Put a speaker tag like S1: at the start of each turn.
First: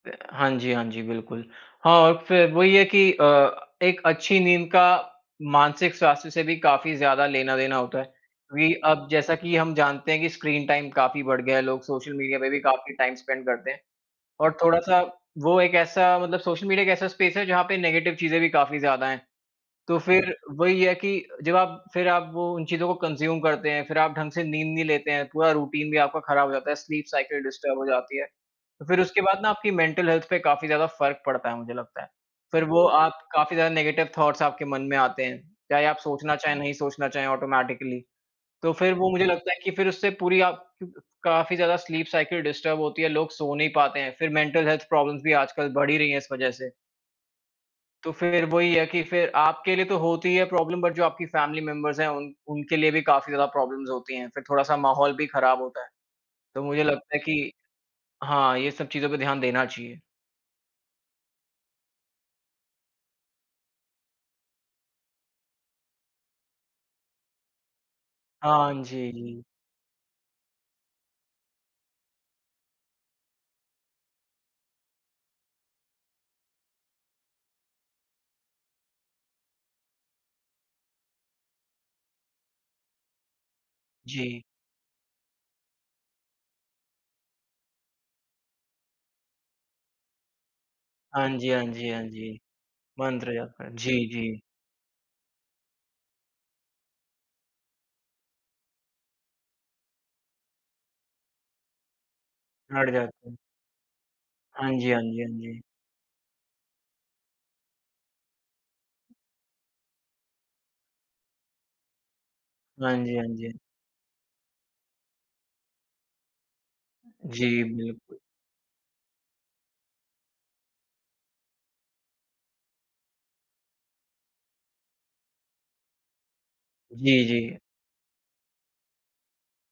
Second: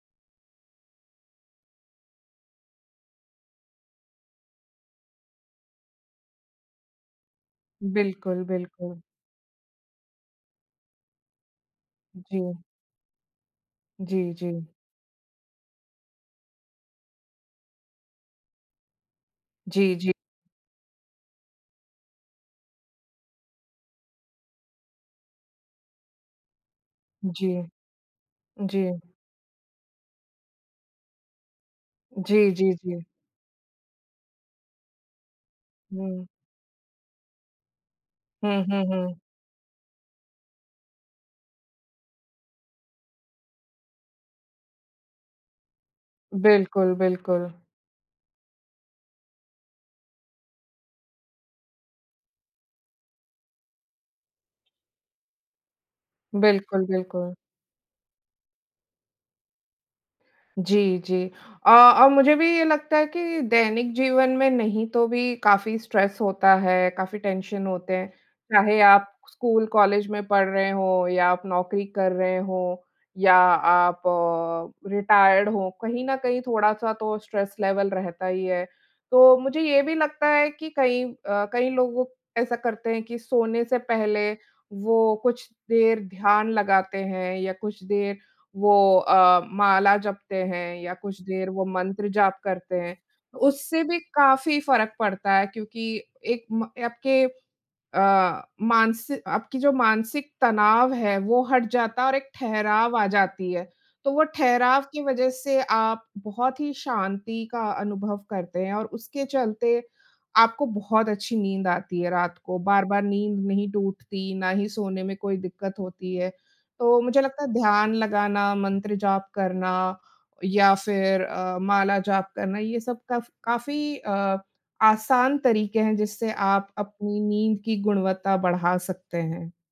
S1: हाँ जी, हाँ जी, बिल्कुल। हाँ, और फिर वही है कि अ, एक अच्छी नींद का मानसिक स्वास्थ्य से भी काफ़ी ज़्यादा लेना देना होता है।
S2: बिल्कुल,
S1: अभी
S2: बिल्कुल।
S1: अब जैसा कि हम जानते हैं कि स्क्रीन टाइम काफ़ी बढ़ गया है, लोग सोशल मीडिया पे भी
S2: जी।
S1: काफ़ी टाइम स्पेंड करते हैं।
S2: जी,
S1: और
S2: जी।
S1: थोड़ा-सा वो एक ऐसा मतलब सोशल मीडिया एक ऐसा स्पेस है जहाँ पे नेगेटिव चीज़े भी काफ़ी ज़्यादा हैं।
S2: जी,
S1: तो
S2: जी।
S1: फिर वही है कि जब आप फिर आप वो उन चीज़ों को कंज़्यूम करते हैं, फिर आप ढंग से नींद नहीं लेते हैं, पूरा रूटीन भी आपका ख़राब हो जाता है, स्लीप साइकिल
S2: जी।
S1: डिस्टर्ब हो जाती है।
S2: जी।
S1: तो फिर उसके बाद ना आपकी मेंटल हेल्थ पे काफ़ी ज़्यादा फ़र्क पड़ता है, मुझे लगता है।
S2: जी,
S1: फिर
S2: जी,
S1: वो
S2: जी।
S1: आप काफ़ी ज़्यादा नेगेटिव थॉट्स आपके मन में आते हैं, चाहे आप
S2: हुँ।
S1: सोचना चाहें या नहीं सोचना चाहें ऑटोमैटिकली।
S2: हुँ,
S1: तो
S2: हुँ,
S1: फिर वो
S2: हुँ।
S1: मुझे लगता है कि फिर उससे पूरी आप काफ़ी ज़्यादा स्लीप साइकिल डिस्टर्ब होती है, लोग सो नहीं पाते हैं। फिर मेंटल हेल्थ प्रॉब्लम्स भी आजकल बढ़ ही रही हैं इस वज़ह से।
S2: बिल्कुल, बिल्कुल।
S1: तो फिर वही है कि फिर आपके लिए तो होती है प्रॉब्लम बट जो आपकी फैमिली मेंबर्स हैं उन उनके लिए भी काफ़ी ज़्यादा प्रॉब्लम्स होती हैं। फिर थोड़ा सा माहौल भी ख़राब होता है। तो मुझे
S2: बिल्कुल,
S1: लगता है
S2: बिल्कुल।
S1: कि हाँ, ये सब चीज़ों पे ध्यान देना चाहिए।
S2: जी, जी। अ, और मुझे भी ये लगता है कि दैनिक जीवन में नहीं तो भी काफ़ी स्ट्रेस होता है, काफ़ी टेंशन होते हैं।
S1: हाँ
S2: चाहे आप
S1: जी।
S2: स्कूल, कॉलेज में पढ़ रहे हों या आप नौकरी कर रहे हों या आप रिटायर्ड हों, कहीं न कहीं थोड़ा-सा तो स्ट्रेस लेवल रहता ही है। तो मुझे ये भी लगता है कि कई अ, कई लोग ऐसा करते हैं कि सोने से पहले
S1: जी।
S2: वो कुछ देर ध्यान लगाते हैं या कुछ देर वो अ, माला जपते हैं या कुछ
S1: हाँ
S2: देर
S1: जी, हाँ
S2: वो
S1: जी, हाँ
S2: मंत्र
S1: जी।
S2: जाप करते हैं।
S1: मंत्र या
S2: उससे
S1: जी,
S2: भी
S1: जी।
S2: काफ़ी फ़र्क पड़ता है क्योंकि एक म आपके अ, मानसि आपकी जो मानसिक तनाव है वो हट जाता है और एक
S1: हट
S2: ठहराव आ
S1: जाते हैं।
S2: जाती है। तो वो
S1: हाँ
S2: ठहराव
S1: जी,
S2: की
S1: हाँ जी,
S2: वज़ह
S1: हाँ
S2: से
S1: जी।
S2: आप बहुत ही शांति का अनुभव करते हैं और उसके चलते आपको बहुत अच्छी नींद आती है। रात को
S1: हाँ
S2: बार-बार
S1: जी, हाँ
S2: नींद
S1: जी।
S2: नहीं टूटती, ना ही सोने में कोई दिक्कत होती है। तो मुझे लगता
S1: जी
S2: है ध्यान
S1: बिल्कुल।
S2: लगाना, मंत्र जाप करना या फिर अ, माला जाप करना ये सब काफ काफ़ी अ, आसान तरीक़े हैं, जिससे आप अपनी
S1: जी, जी।
S2: नींद की गुणवत्ता बढ़ा सकते हैं।